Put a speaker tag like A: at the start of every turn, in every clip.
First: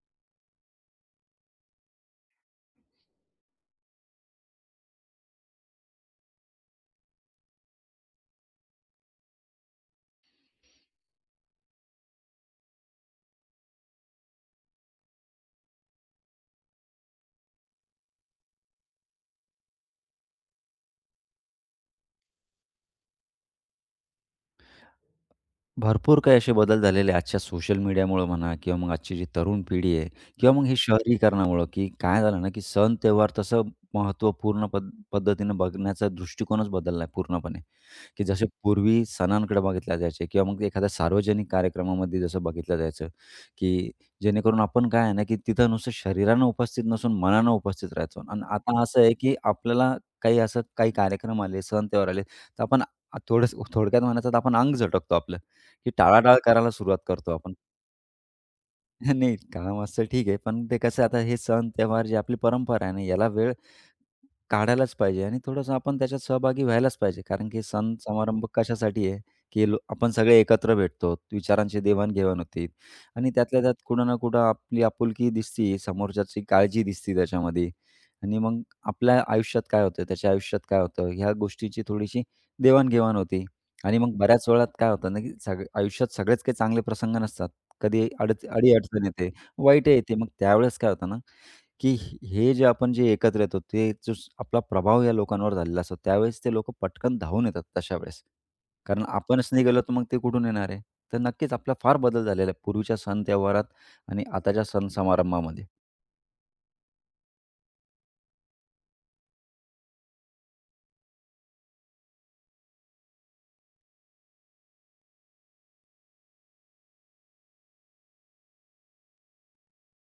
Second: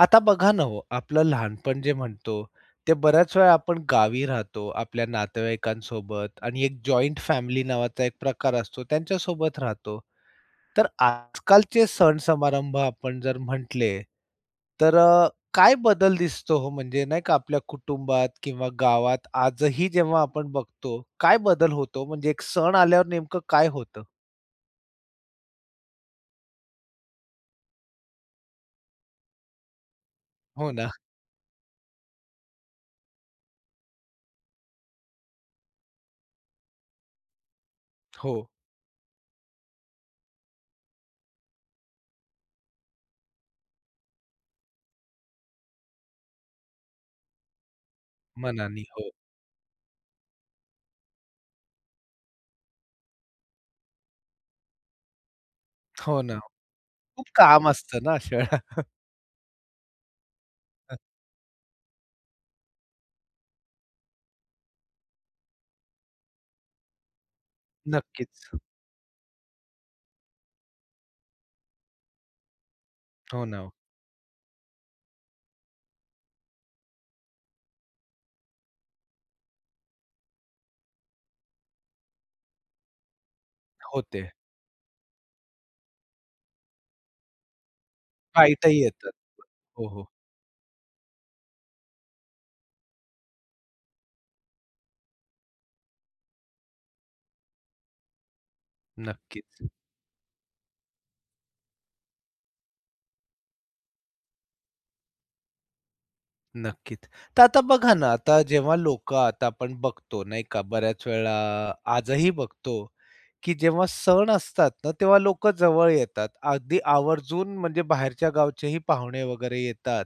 A: आता बघा ना हो, आपलं लहानपण जे म्हणतो ते बऱ्याच वेळा आपण गावी राहतो आपल्या नातेवाईकांसोबत आणि एक जॉईंट फॅमिली नावाचा एक प्रकार असतो त्यांच्यासोबत राहतो. तर आजकालचे सण समारंभ आपण जर म्हटले, तर काय बदल दिसतो हो म्हणजे नाही का आपल्या कुटुंबात किंवा गावात आजही जेव्हा आपण बघतो, काय बदल होतो? म्हणजे एक सण आल्यावर नेमकं काय होतं?
B: भरपूर काही असे बदल झालेले आहे आजच्या सोशल मीडियामुळं म्हणा किंवा मग आजची जी तरुण पिढी आहे किंवा मग
A: हो
B: हे
A: ना.
B: शहरीकरणामुळं, की काय झालं ना, की सण-त्योहार तसं महत्त्वपूर्ण पद्धतीनं बघण्याचा दृष्टिकोनच बदलला आहे पूर्णपणे. की
A: हो.
B: जसे पूर्वी सणांकडे बघितल्या जायचे किंवा मग एखाद्या सार्वजनिक कार्यक्रमामध्ये जसं बघितलं जायचं, की जेणेकरून आपण काय आहे ना, की तिथं नुसतं शरीरानं उपस्थित नसून मनानं उपस्थित राहायचो आणि आता
A: मनाने.
B: असं
A: हो.
B: आहे, की आपल्याला काही असं काही कार्यक्रम आले, सण त्योहार आले, तर आपण थोडंसं थोडक्यात म्हणायचं तर आपण अंग झटकतो आपलं, की
A: हो ना.
B: टाळाटाळ करायला सुरुवात
A: खूप
B: करतो आपण.
A: काम असतं ना अशा वेळेला.
B: नाही, काम असतं ठीक आहे, पण ते कसं आता हे सण त्योहार जी आपली परंपरा आहे ना, याला वेळ काढायलाच पाहिजे आणि थोडंसं आपण त्याच्यात सहभागी व्हायलाच पाहिजे. कारण की सण
A: नक्कीच.
B: समारंभ कशासाठी आहे, की लो आपण सगळे एकत्र भेटतो, विचारांची देवाण-घेवाण होते आणि
A: हो ना.
B: त्यातल्या
A: हो.
B: त्यात कुठं ना कुठं आपली आपुलकी दिसती, समोरच्याची काळजी दिसती त्याच्यामध्ये आणि मग आपल्या आयुष्यात काय होतं, त्याच्या आयुष्यात काय होतं, ह्या गोष्टीची थोडीशी देवाण होती आणि मग
A: होते.
B: बऱ्याच वेळात काय होतं ना, की आयुष्यात सगळेच काही चांगले प्रसंग नसतात. कधी
A: पायथ्याही
B: अडी-अडचण
A: येतात.
B: येते,
A: हो,
B: वाईटही
A: हो.
B: येते. मग त्यावेळेस काय होतं ना, की हे जे आपण जे एकत्र येतो, ते आपला प्रभाव या लोकांवर झालेला असतो, त्यावेळेस ते लोकं पटकन धावून येतात तशा वेळेस. कारण आपणच नाही
A: नक्कीच,
B: गेलो, तर मग ते कुठून येणार आहे? तर नक्कीच आपला फार बदल झालेला आहे पूर्वीच्या सण त्योहारात आणि आताच्या सण समारंभामध्ये.
A: नक्कीच. तर आता बघा ना, आता जेव्हा लोकं आता आपण बघतो नाही का, बऱ्याच वेळा आजही बघतो, की जेव्हा सण असतात ना, तेव्हा लोकं जवळ येतात. अगदी आवर्जून म्हणजे बाहेरच्या गावचेही पाहुणे वगैरे येतात.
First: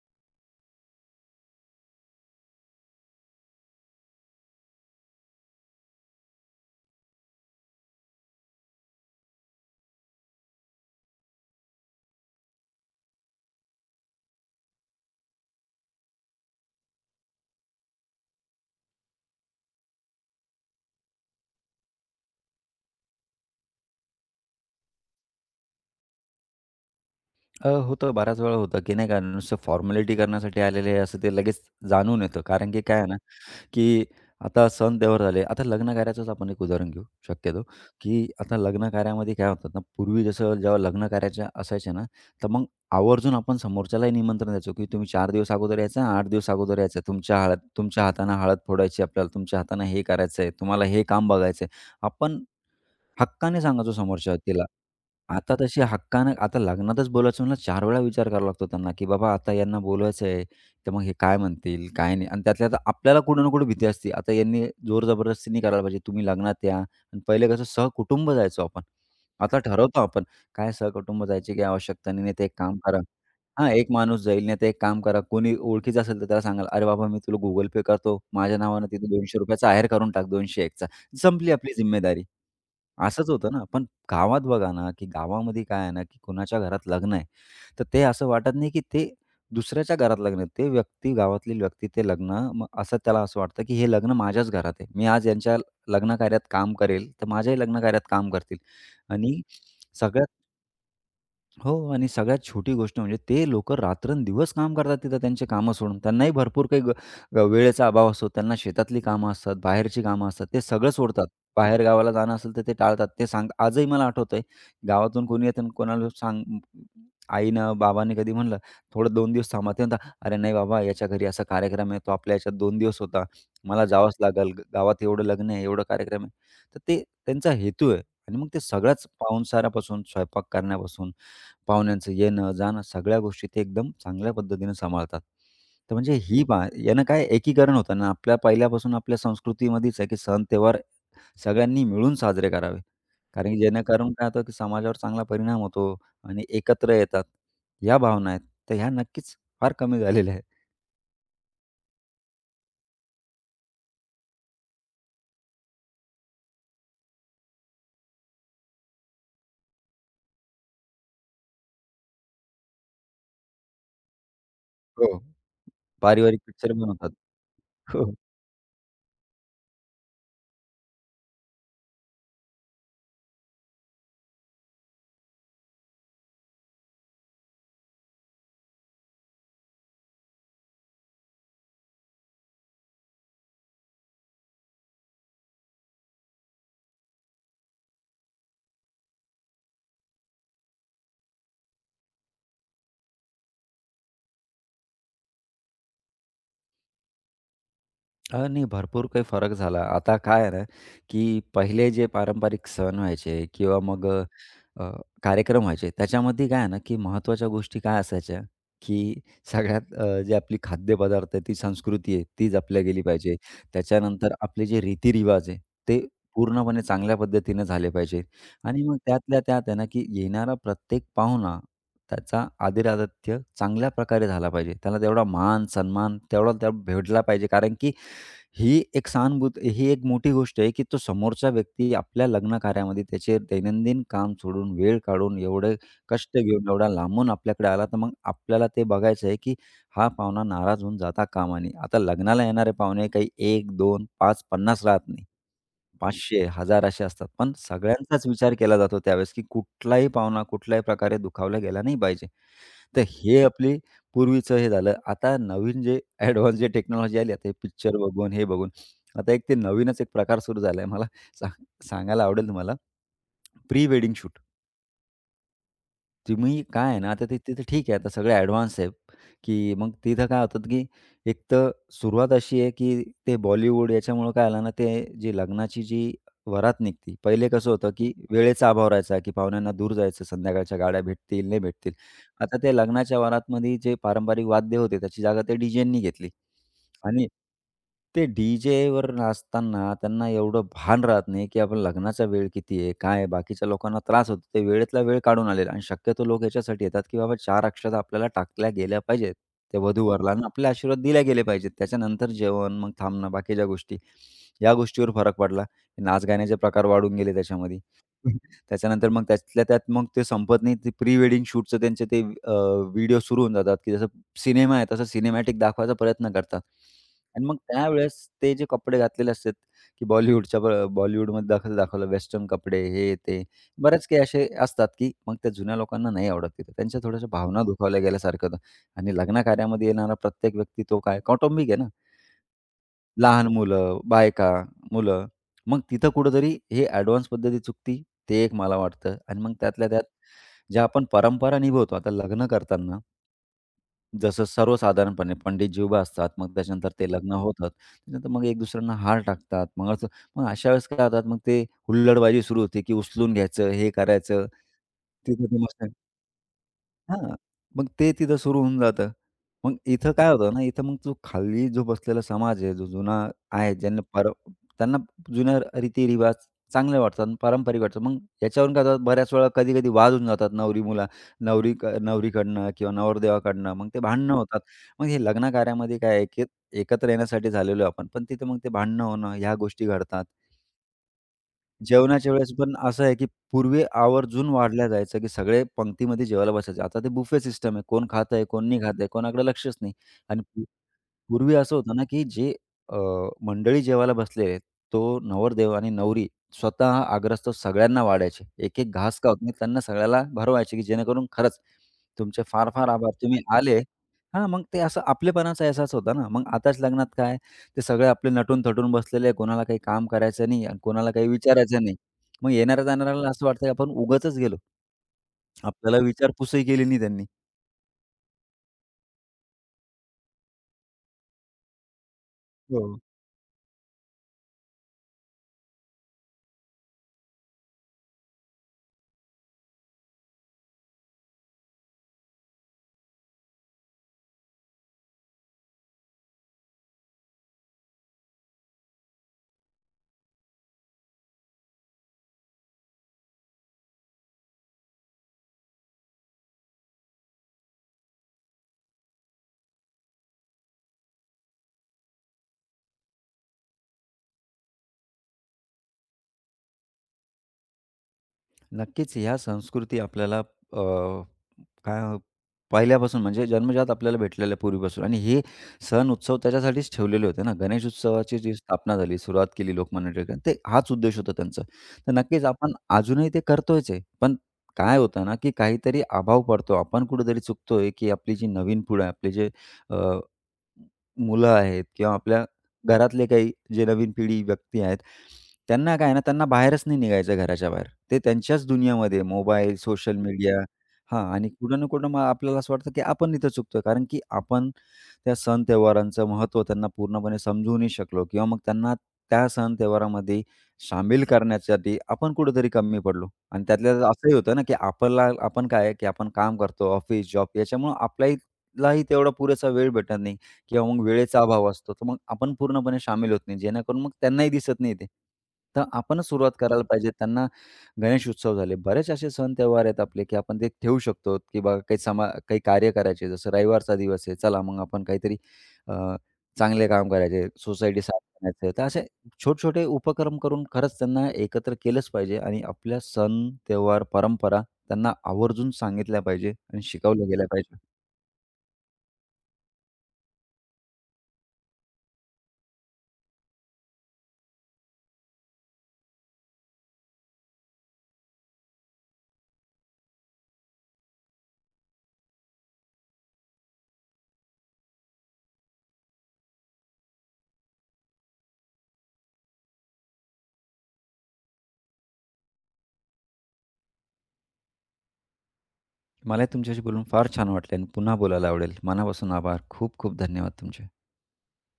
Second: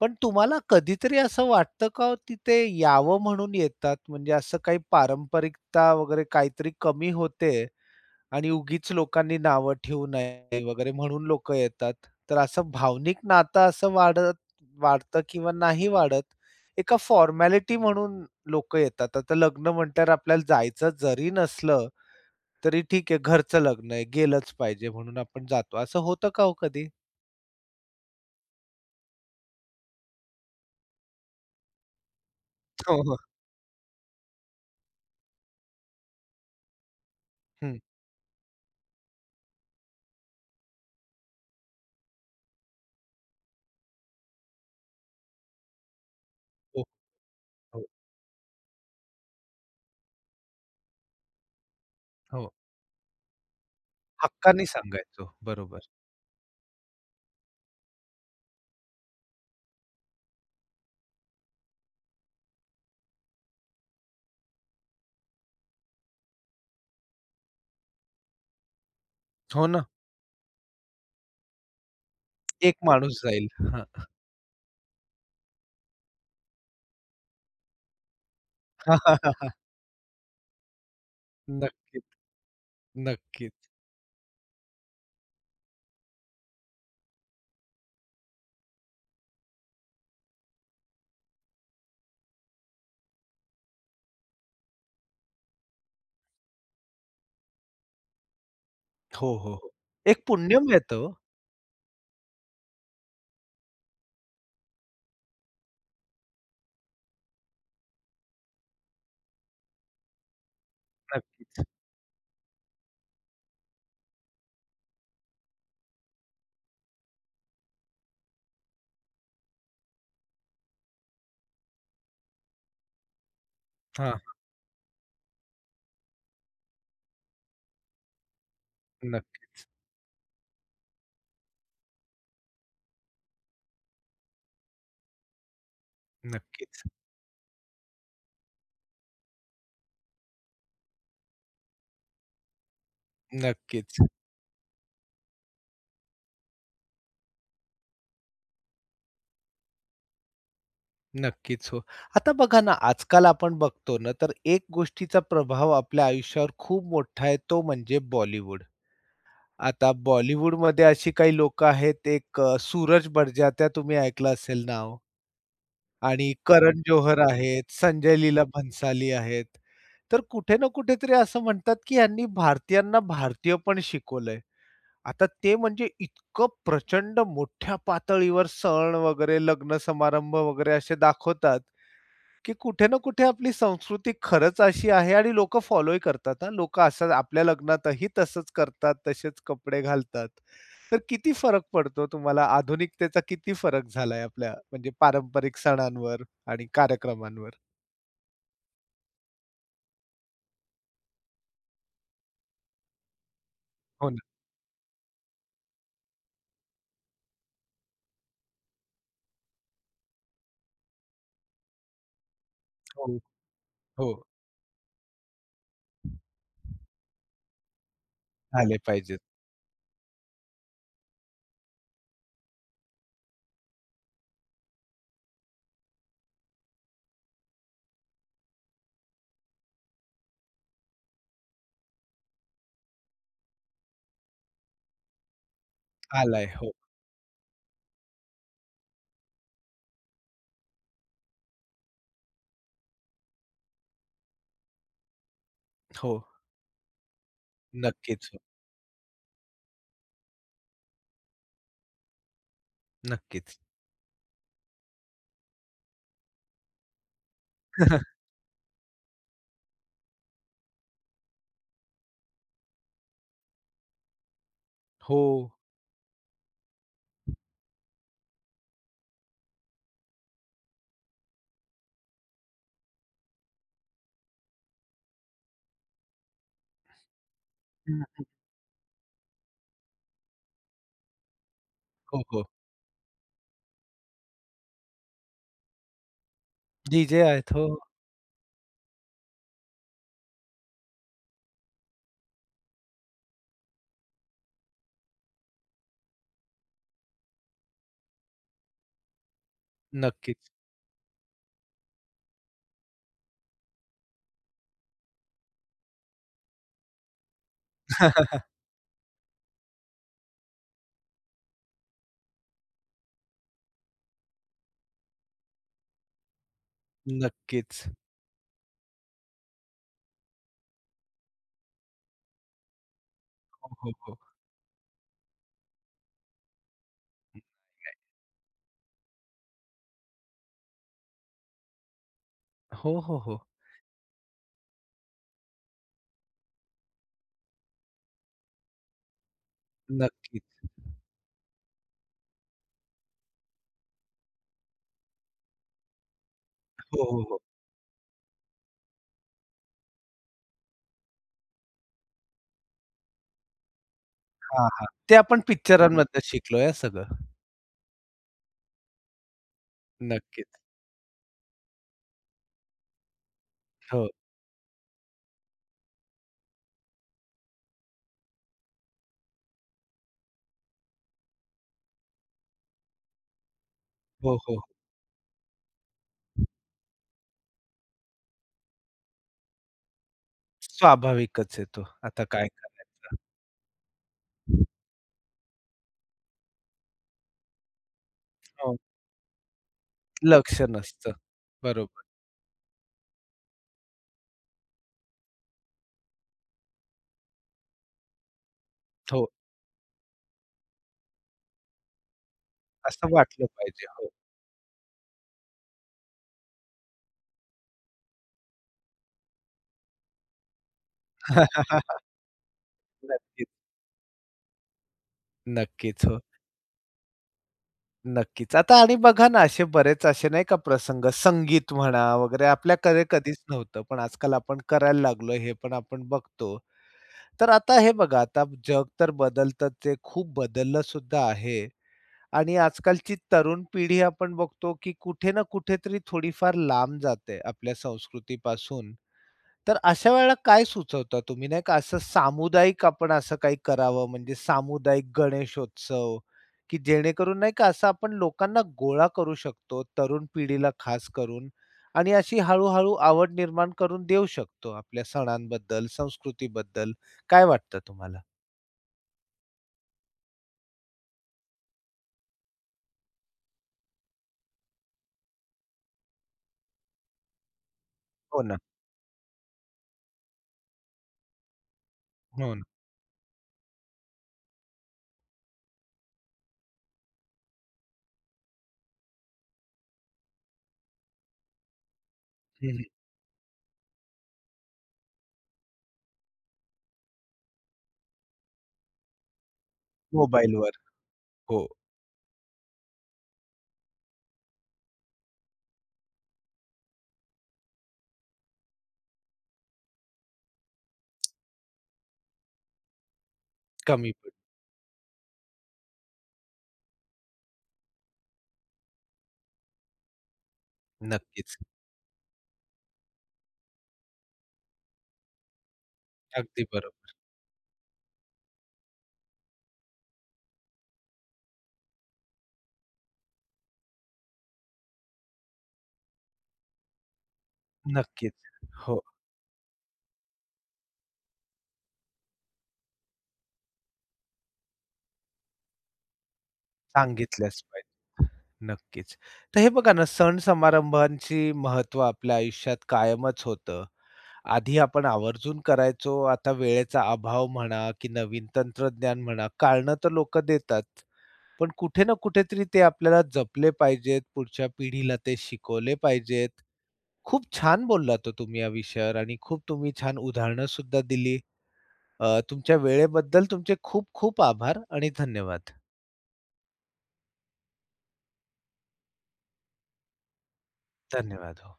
A: पण तुम्हाला कधीतरी असं वाटतं का हो, तिथे यावं म्हणून येतात? म्हणजे असं काही पारंपरिकता वगैरे काहीतरी कमी होते आणि उगीच लोकांनी नावं ठेवू नये वगैरे म्हणून लोकं येतात. तर असं भावनिक नातं असं वाढतं किंवा नाही वाढत, एका फॉर्मॅलिटी म्हणून लोक येतात. आता लग्न म्हटल्यावर आपल्याला जायचं जरी नसलं, तरी ठीक आहे घरचं लग्न आहे, गेलंच पाहिजे म्हणून आपण जातो. असं होतं का हो कधी?
B: होतं बऱ्याच वेळा होतं, की नाही का नुसतं फॉर्मॅलिटी करण्यासाठी आलेले आहे, असं ते लगेच जाणून येतं. कारण की
A: हो,
B: काय आहे
A: हो.
B: ना, की आता सण त्योहार झाले. आता लग्न कार्याचंच आपण एक उदाहरण घेऊ शक्यतो,
A: हं.
B: की आता लग्न कार्यामध्ये काय होतात ना, पूर्वी जसं जेव्हा लग्न कार्याचे असायचे ना, तर मग आवर्जून आपण समोरच्यालाही निमंत्रण द्यायचो, की तुम्ही 4 दिवस अगोदर यायचं, 8 दिवस अगोदर
A: हो,
B: यायचं.
A: हो,
B: तुमच्या हातानं हळद फोडायची आपल्याला, तुमच्या हातानं हे करायचं आहे, तुम्हाला हे काम बघायचं आहे. आपण
A: हो.
B: हक्काने सांगायचो समोरच्या व्यक्तीला.
A: हक्काने सांगायचो.
B: आता
A: बरोबर.
B: तशी हक्कानं आता लग्नातच बोलायचं म्हणलं 4 वेळा विचार करावा लागतो त्यांना, की बाबा आता यांना बोलवायचं आहे, तर मग हे काय म्हणतील, काय नाही आणि त्यातल्या त्यात आपल्याला कुठं ना कुठं भीती असते. आता यांनी जोर जबरदस्ती नाही करायला पाहिजे. तुम्ही लग्नात या आणि पहिले कसं सहकुटुंब जायचो आपण. आता
A: हो ना.
B: ठरवतो आपण, काय सहकुटुंब जायची काही आवश्यकता नाही. नाही तर एक
A: एक
B: काम करा,
A: माणूस जाईल.
B: हां,
A: हां.
B: एक माणूस जाईल, नाही तर एक काम करा. कोणी ओळखीचं असेल तर त्याला सांगाल, "अरे बाबा मी तुला Google Pay करतो. माझ्या नावानं तिथे ₹200 चा आहेर करून टाक, 201 चा." संपली आपली
A: नक्कीच,
B: जिम्मेदारी. असंच होतं ना,
A: नक्कीच.
B: पण गावात बघा ना, की गावामध्ये काय आहे ना, की कुणाच्या घरात लग्न आहे, तर ते असं वाटत नाही, की ते दुसऱ्याच्या घरात लग्न आहे. ते व्यक्ती गावातली व्यक्ती ते लग्न मग असं त्याला असं वाटतं, की हे लग्न माझ्याच घरात आहे. मी आज यांच्या लग्न कार्यात काम करेल, तर माझ्याही लग्न कार्यात काम करतील
A: हो,
B: आणि
A: हो, हो. एक
B: सगळ्यात
A: पुण्य मिळतं हो.
B: हो आणि सगळ्यात छोटी गोष्ट म्हणजे ते लोकं रात्रंदिवस काम करतात तिथं त्यांची कामं सोडून. त्यांनाही भरपूर काही वेळेचा अभाव असतो. त्यांना शेतातली कामं असतात, बाहेरची कामं असतात. ते सगळं सोडतात. बाहेर गावाला जाणं असेल तर ते टाळतात. ते सांगतात आजही मला आठवतंय गावातून कोणी येतं आणि कोणाला सांग आईनं, बाबांनी कधी म्हणलं, "थोडं 2 दिवस थांबा." ते म्हणतात, "अरे नाही बाबा, याच्या घरी असा कार्यक्रम आहे. तो आपल्या ह्याच्यात 2 दिवस होता. मला जावंच लागेल. गावात एवढं लग्न आहे, एवढा कार्यक्रम आहे." तर ते त्यांचा हेतू आहे आणि मग ते सगळ्याच
A: नक्की,
B: पाहुणचारापासून, स्वयंपाक करण्यापासून, पाहुण्यांचं येणं-जाणं सगळ्या गोष्टी ते एकदम चांगल्या पद्धतीने सांभाळतात. तर म्हणजे ही पहा
A: नक्कीच,
B: यानं काय एकीकरण होतं ना, आपल्या पहिल्यापासून आपल्या संस्कृतीमध्येच आहे, की सण त्योहार सगळ्यांनी मिळून साजरे करावे. कारण की
A: नक्कीच,
B: जेणेकरून काय होतं, की समाजावर चांगला परिणाम होतो आणि एकत्र येतात, या भावना आहेत. तर ह्या नक्कीच फार कमी झालेल्या आहेत.
A: नक्कीच हो. आता बघा ना, आजकाल आपण बघतो ना, तर एक गोष्टीचा प्रभाव आपल्या आयुष्यावर खूप मोठा आहे, तो म्हणजे बॉलिवूड. आता बॉलिवूडमध्ये अशी काही लोकं आहेत, एक सूरज बडजात्या तुम्ही ऐकलं असेल नाव
B: हो.
A: आणि
B: पारिवारिक पिक्चर
A: करण
B: बनवतात.
A: जोहर आहेत,
B: हो.
A: संजय लीला भंसाली आहेत. तर कुठे ना कुठेतरी असं म्हणतात, की ह्यांनी भारतीयांना भारतीय पण शिकवलंय. आता ते म्हणजे इतकं प्रचंड मोठ्या पातळीवर सण वगैरे, लग्न समारंभ वगैरे असे दाखवतात, की कुठे ना कुठे आपली संस्कृती खरंच अशी आहे आणि लोकं फॉलोही करतात हां. लोकं असं आपल्या लग्नातही तसंच करतात, तसेच कपडे घालतात. तर किती फरक पडतो तुम्हाला? आधुनिकतेचा किती फरक झालाय आपल्या म्हणजे पारंपरिक सणांवर आणि कार्यक्रमांवर?
B: नाही भरपूर काही फरक झाला. आता काय आहे ना, की पहिले जे पारंपरिक सण व्हायचे किंवा मग
A: हो
B: अ,
A: ना.
B: अ, कार्यक्रम व्हायचे त्याच्यामध्ये काय आहे ना, की महत्त्वाच्या गोष्टी काय असायच्या, की सगळ्यात जी आपली खाद्यपदार्थ आहे, ती संस्कृती आहे, ती जपल्या गेली
A: हो,
B: पाहिजे.
A: हो.
B: त्याच्यानंतर आपले जे रीतिरिवाज आहे, ते पूर्णपणे चांगल्या पद्धतीने झाले पाहिजे.
A: आले
B: आणि मग
A: पाहिजेत.
B: त्यातल्या त्यात आहे ना, की येणारा प्रत्येक पाहुणा त्याचा आदरातिथ्य चांगल्या प्रकारे झाला पाहिजे. त्याला तेवढा मान, सन्मान तेवढा त्या भेटला पाहिजे. कारण की ही एक सहानुभूत ही एक मोठी गोष्ट आहे, की तो समोरचा व्यक्ती आपल्या लग्न कार्यामध्ये त्याचे दैनंदिन काम सोडून, वेळ काढून, एवढे कष्ट
A: आलाय.
B: घेऊन,
A: हो,
B: एवढा लांबून आपल्याकडे आला, तर मग आपल्याला ते बघायचं आहे, की हा पाहुणा नाराज होऊन जाता कामा नये. आता लग्नाला येणारे पाहुणे काही 1, 2, 5, 50 राहत नाही.
A: हो.
B: 500, 1000 असे असतात. पण सगळ्यांचाच
A: नक्कीच, हो.
B: विचार केला जातो त्यावेळेस, की कुठलाही पाहुणा कुठल्याही प्रकारे दुखावला गेला नाही पाहिजे. तर हे
A: नक्कीच.
B: आपली पूर्वीचं हे झालं. आता नवीन जे ॲडव्हान्स जे टेक्नॉलॉजी आली आता हे पिक्चर बघून, हे बघून. आता एक ते नवीनच एक प्रकार सुरू झाला आहे. मला सांग सांगायला आवडेल तुम्हाला प्री वेडिंग शूट.
A: हो.
B: तुम्ही काय आहे ना, आता ते तिथं ठीक आहे. आता सगळे ॲडव्हान्स आहे, की मग तिथं काय होतात, की एक तर सुरुवात अशी आहे, की ते बॉलिवूड याच्यामुळं काय आलं ना, ते जी वरात निघते. पहिले कसं होतं, की
A: हं.
B: वेळेचा अभाव राहायचा, की पाहुण्यांना दूर जायचं, संध्याकाळच्या गाड्या भेटतील, नाही भेटतील.
A: हो, हो.
B: आता त्या लग्नाच्या वरातमध्ये जे पारंपरिक वाद्य होते, त्याची जागा ते डीजेंनी घेतली.
A: डी-जे
B: आणि
A: आहेत. हो,
B: ते डीजे वर नाचताना त्यांना एवढं भान राहत नाही, की आपण लग्नाचा वेळ किती आहे, काय आहे? बाकीच्या लोकांना त्रास होतो. ते वेळेतला वेळ काढून आलेले आणि शक्यतो लोक याच्यासाठी येतात, की बाबा 4 अक्षता आपल्याला टाकल्या गेल्या पाहिजेत. त्या वधू-वराला आणि
A: नक्कीच.
B: आपले आशीर्वाद दिले गेले पाहिजेत. त्याच्यानंतर जेवण, मग थांबणं, बाकीच्या गोष्टी. या गोष्टीवर फरक पडला. नाच-गाण्याचे प्रकार वाढून गेले त्याच्यामध्ये. त्याच्यानंतर मग त्यातल्या त्यात मग ते संपत नाही. ते प्री वेडिंग शूटचं त्यांचे ते व्हिडिओ सुरू होऊन जातात, की जसं सिनेमा आहे तसा सिनेमॅटिक दाखवायचा प्रयत्न करतात. आणि मग
A: नक्कीच.
B: त्यावेळेस ते जे कपडे घातलेले असतात, की बॉलिवूडच्या ब बॉलिवूडमध्ये दाखवलं वेस्टर्न कपडे हे ते.
A: हो, हो,
B: बरेच
A: हो.
B: काही असे असतात, की मग त्या जुन्या लोकांना नाही आवडत तिथं. त्यांच्या थोड्याशा भावना दुखावल्या गेल्यासारखं होतं. आणि लग्नकार्यामध्ये येणारा प्रत्येक व्यक्ती तो काय कौटुंबिक आहे ना.
A: हो, हो, हो.
B: लहान मुलं, बायका, मुलं. मग तिथं कुठेतरी हे ॲडव्हान्स पद्धती चुकती. ते एक मला वाटतं. आणि मग त्यातल्या त्यात
A: नक्कीच.
B: ज्या आपण परंपरा निभवतो आता लग्न करताना जसं सर्वसाधारणपणे पंडित जीवबा असतात, मग त्याच्यानंतर
A: हो,
B: ते
A: हो,
B: लग्न
A: हो.
B: होतात. त्याच्यानंतर मग एक दुसऱ्यांना हार टाकतात. मग अशा वेळेस काय होतात, मग ते हुल्लडबाजी सुरू होते, की उचलून घ्यायचं, हे करायचं.
A: हां, हां. ते आपण
B: तिथं ते मस्त
A: पिक्चरांमधनं शिकलोय हं सगळं.
B: हां. मग ते तिथं सुरू होऊन जातं. मग इथं काय होतं
A: नक्कीच.
B: ना, इथं मग जो खाली बसलेला समाज आहे, जो जुना आहे, ज्यांना
A: हो.
B: पर त्यांना जुन्या रीती-रिवाज चांगले वाटतात, पारंपरिक वाटतात. मग याच्यावरून काय होतात, बऱ्याच वेळा कधी-कधी वाद होऊन जातात नवरी-मुला नवरी नवरीकडनं किंवा नवरदेवाकडनं. मग ते भांडणं
A: हो, हो.
B: होतात.
A: हो.
B: मग हे लग्न कार्यामध्ये काय आहे, की एकत्र येण्यासाठी झालेलो आहे आपण, पण तिथे मग ते भांडणं होणं, ह्या गोष्टी घडतात.
A: स्वाभाविकच आहे तो. आता
B: जेवणाच्या
A: काय
B: वेळेस पण असं आहे, की पूर्वी आवर्जून
A: करणार?
B: वाढल्या जायचं, की सगळे पंक्तीमध्ये जेवायला बसायचे. आता ते बुफे सिस्टम आहे. कोण खातंय, कोण
A: हो,
B: नाही खातंय, कोणाकडे लक्षच नाही आणि
A: लक्ष नसतं.
B: पूर्वी असं होतं
A: बरोबर.
B: ना, की जे अ, मंडळी जेवायला बसले, तो नवरदेव आणि नवरी स्वतः आग्रस्त सगळ्यांना वाढायचे. एक-एक घास
A: हो,
B: का होत नाही, त्यांना सगळ्याला भरवायचे, की जेणेकरून खरंच तुमचे फार-फार
A: असं
B: आभार. तुम्ही
A: वाटलं
B: आले,
A: पाहिजे. हो.
B: हां, मग ते असं आपलेपणाचा अहसास होता ना. मग आताच लग्नात काय, ते सगळे आपले नटून-थटून बसलेले कोणाला काही काम करायचं नाही आणि कोणाला काही विचारायचं नाही. मग येणाऱ्या-जाणाऱ्याला असं
A: नक्कीच.
B: वाटतं, की आपण उगाचच गेलो. आपल्याला
A: नक्कीच. हो.
B: विचारपूसही केली नाही त्यांनी.
A: नक्कीच. आता आणि बघा ना, असे बरेच असे नाही का प्रसंग संगीत म्हणा वगैरे
B: हो.
A: आपल्याकडे कधीच नव्हतं. पण आजकाल आपण करायला लागलोय हे पण आपण बघतो. तर आता हे बघा, आता जग तर बदलतच आहे, खूप बदललं सुद्धा आहे आणि आजकालची तरुण पिढी आपण बघतो, की कुठे ना कुठेतरी थोडीफार लांब जाते आपल्या संस्कृतीपासून. तर अशा वेळेला काय सुचवता तुम्ही? नाही का असं सामुदायिक आपण असं काही करावं म्हणजे सामुदायिक गणेशोत्सव, की जेणेकरून नाही का असं आपण लोकांना गोळा करू शकतो, तरुण पिढीला खास करून आणि अशी हळू आवड निर्माण करून देऊ शकतो आपल्या सणांबद्दल, संस्कृतीबद्दल. काय वाटतं तुम्हाला?
B: नक्कीच ह्या संस्कृती आपल्याला काय अ, पहिल्यापासून म्हणजे जन्मजात आपल्याला भेटलेलं आहे पूर्वीपासून आणि हे सण उत्सव त्याच्यासाठीच ठेवलेले होते ना. गणेश उत्सवाची
A: हो
B: जी
A: ना,
B: स्थापना झाली, सुरुवात केली लोकमान्य टिळकांनी ते हाच उद्देश होता त्यांचा. तर नक्कीच
A: हो ना.
B: आपण अजूनही ते करतोयच आहे. पण काय होतं ना, की काहीतरी अभाव पडतो. आपण कुठेतरी चुकतोय, की आपली जी नवीन पिढी आहे, आपले जे मुलं आहेत किंवा आपल्या
A: हं,
B: घरातले काही जे नवीन पिढी व्यक्ती आहेत, त्यांना काय आहे ना, त्यांना बाहेरच नाही निघायचं घराच्या बाहेर. ते त्यांच्याच दुनियामध्ये मोबाईल, सोशल मीडिया,
A: मोबाईलवर.
B: हां, आणि
A: हो,
B: कुठं ना कुठं मग आपल्याला असं वाटतं, की आपण इथं चुकतोय. कारण की आपण त्या सण त्योहारांचं महत्त्व त्यांना पूर्णपणे समजू नाही शकलो किंवा मग त्यांना त्या सण त्योहारामध्ये सामील करण्यासाठी आपण कुठेतरी कमी पडलो आणि त्यातल्या त्यात
A: कमी पड
B: असंही होतं ना, की आपल्याला आपण काय आहे, की आपण काम करतो, ऑफिस, जॉब याच्यामुळं आपल्यालाही तेवढा पुरेसा वेळ भेटत नाही. किंवा मग वेळेचा
A: नक्कीच.
B: अभाव असतो, तर मग आपण पूर्णपणे शामील होत नाही, जेणेकरून मग त्यांनाही दिसत नाही ते. तर आपणच सुरुवात
A: अगदी
B: करायला बरोबर. पाहिजे.
A: बरोबर.
B: त्यांना गणेश उत्सव झाले, बरेच असे सण त्योहार आहेत आपले, की आपण ते ठेवू शकतो, की बघा काही काही कार्य करायचे, जसं रविवारचा दिवस आहे, चला मग आपण काहीतरी अ, चांगले काम करायचे, सोसायटी साफ
A: नक्कीच.
B: करायचं. तर
A: हो.
B: असे छोटे-छोटे उपक्रम करून खरंच त्यांना एकत्र केलंच पाहिजे आणि आपल्या सण, त्योहार, परंपरा त्यांना आवर्जून सांगितल्या पाहिजे आणि शिकवल्या गेल्या
A: सांगितल्याच
B: पाहिजे.
A: पाहिजेत. नक्कीच. तर हे बघा ना, सण समारंभांची महत्व आपल्या आयुष्यात कायमच होतं. आधी आपण आवर्जून करायचो, आता वेळेचा अभाव म्हणा की नवीन तंत्रज्ञान म्हणा, कारणं तर लोक देतात. पण कुठे ना कुठेतरी ते आपल्याला जपले पाहिजेत, पुढच्या पिढीला ते शिकवले पाहिजेत. खूप छान बोललात हो तुम्ही या विषयावर आणि खूप तुम्ही छान उदाहरणं सुद्धा दिली. तुमच्या वेळेबद्दल तुमचे खूप खूप आभार आणि धन्यवाद.
B: मलाही तुमच्याशी बोलून फार छान वाटले आणि पुन्हा बोलायला आवडेल. मनापासून आभार. खूप खूप धन्यवाद तुमचे.
A: धन्यवाद हो.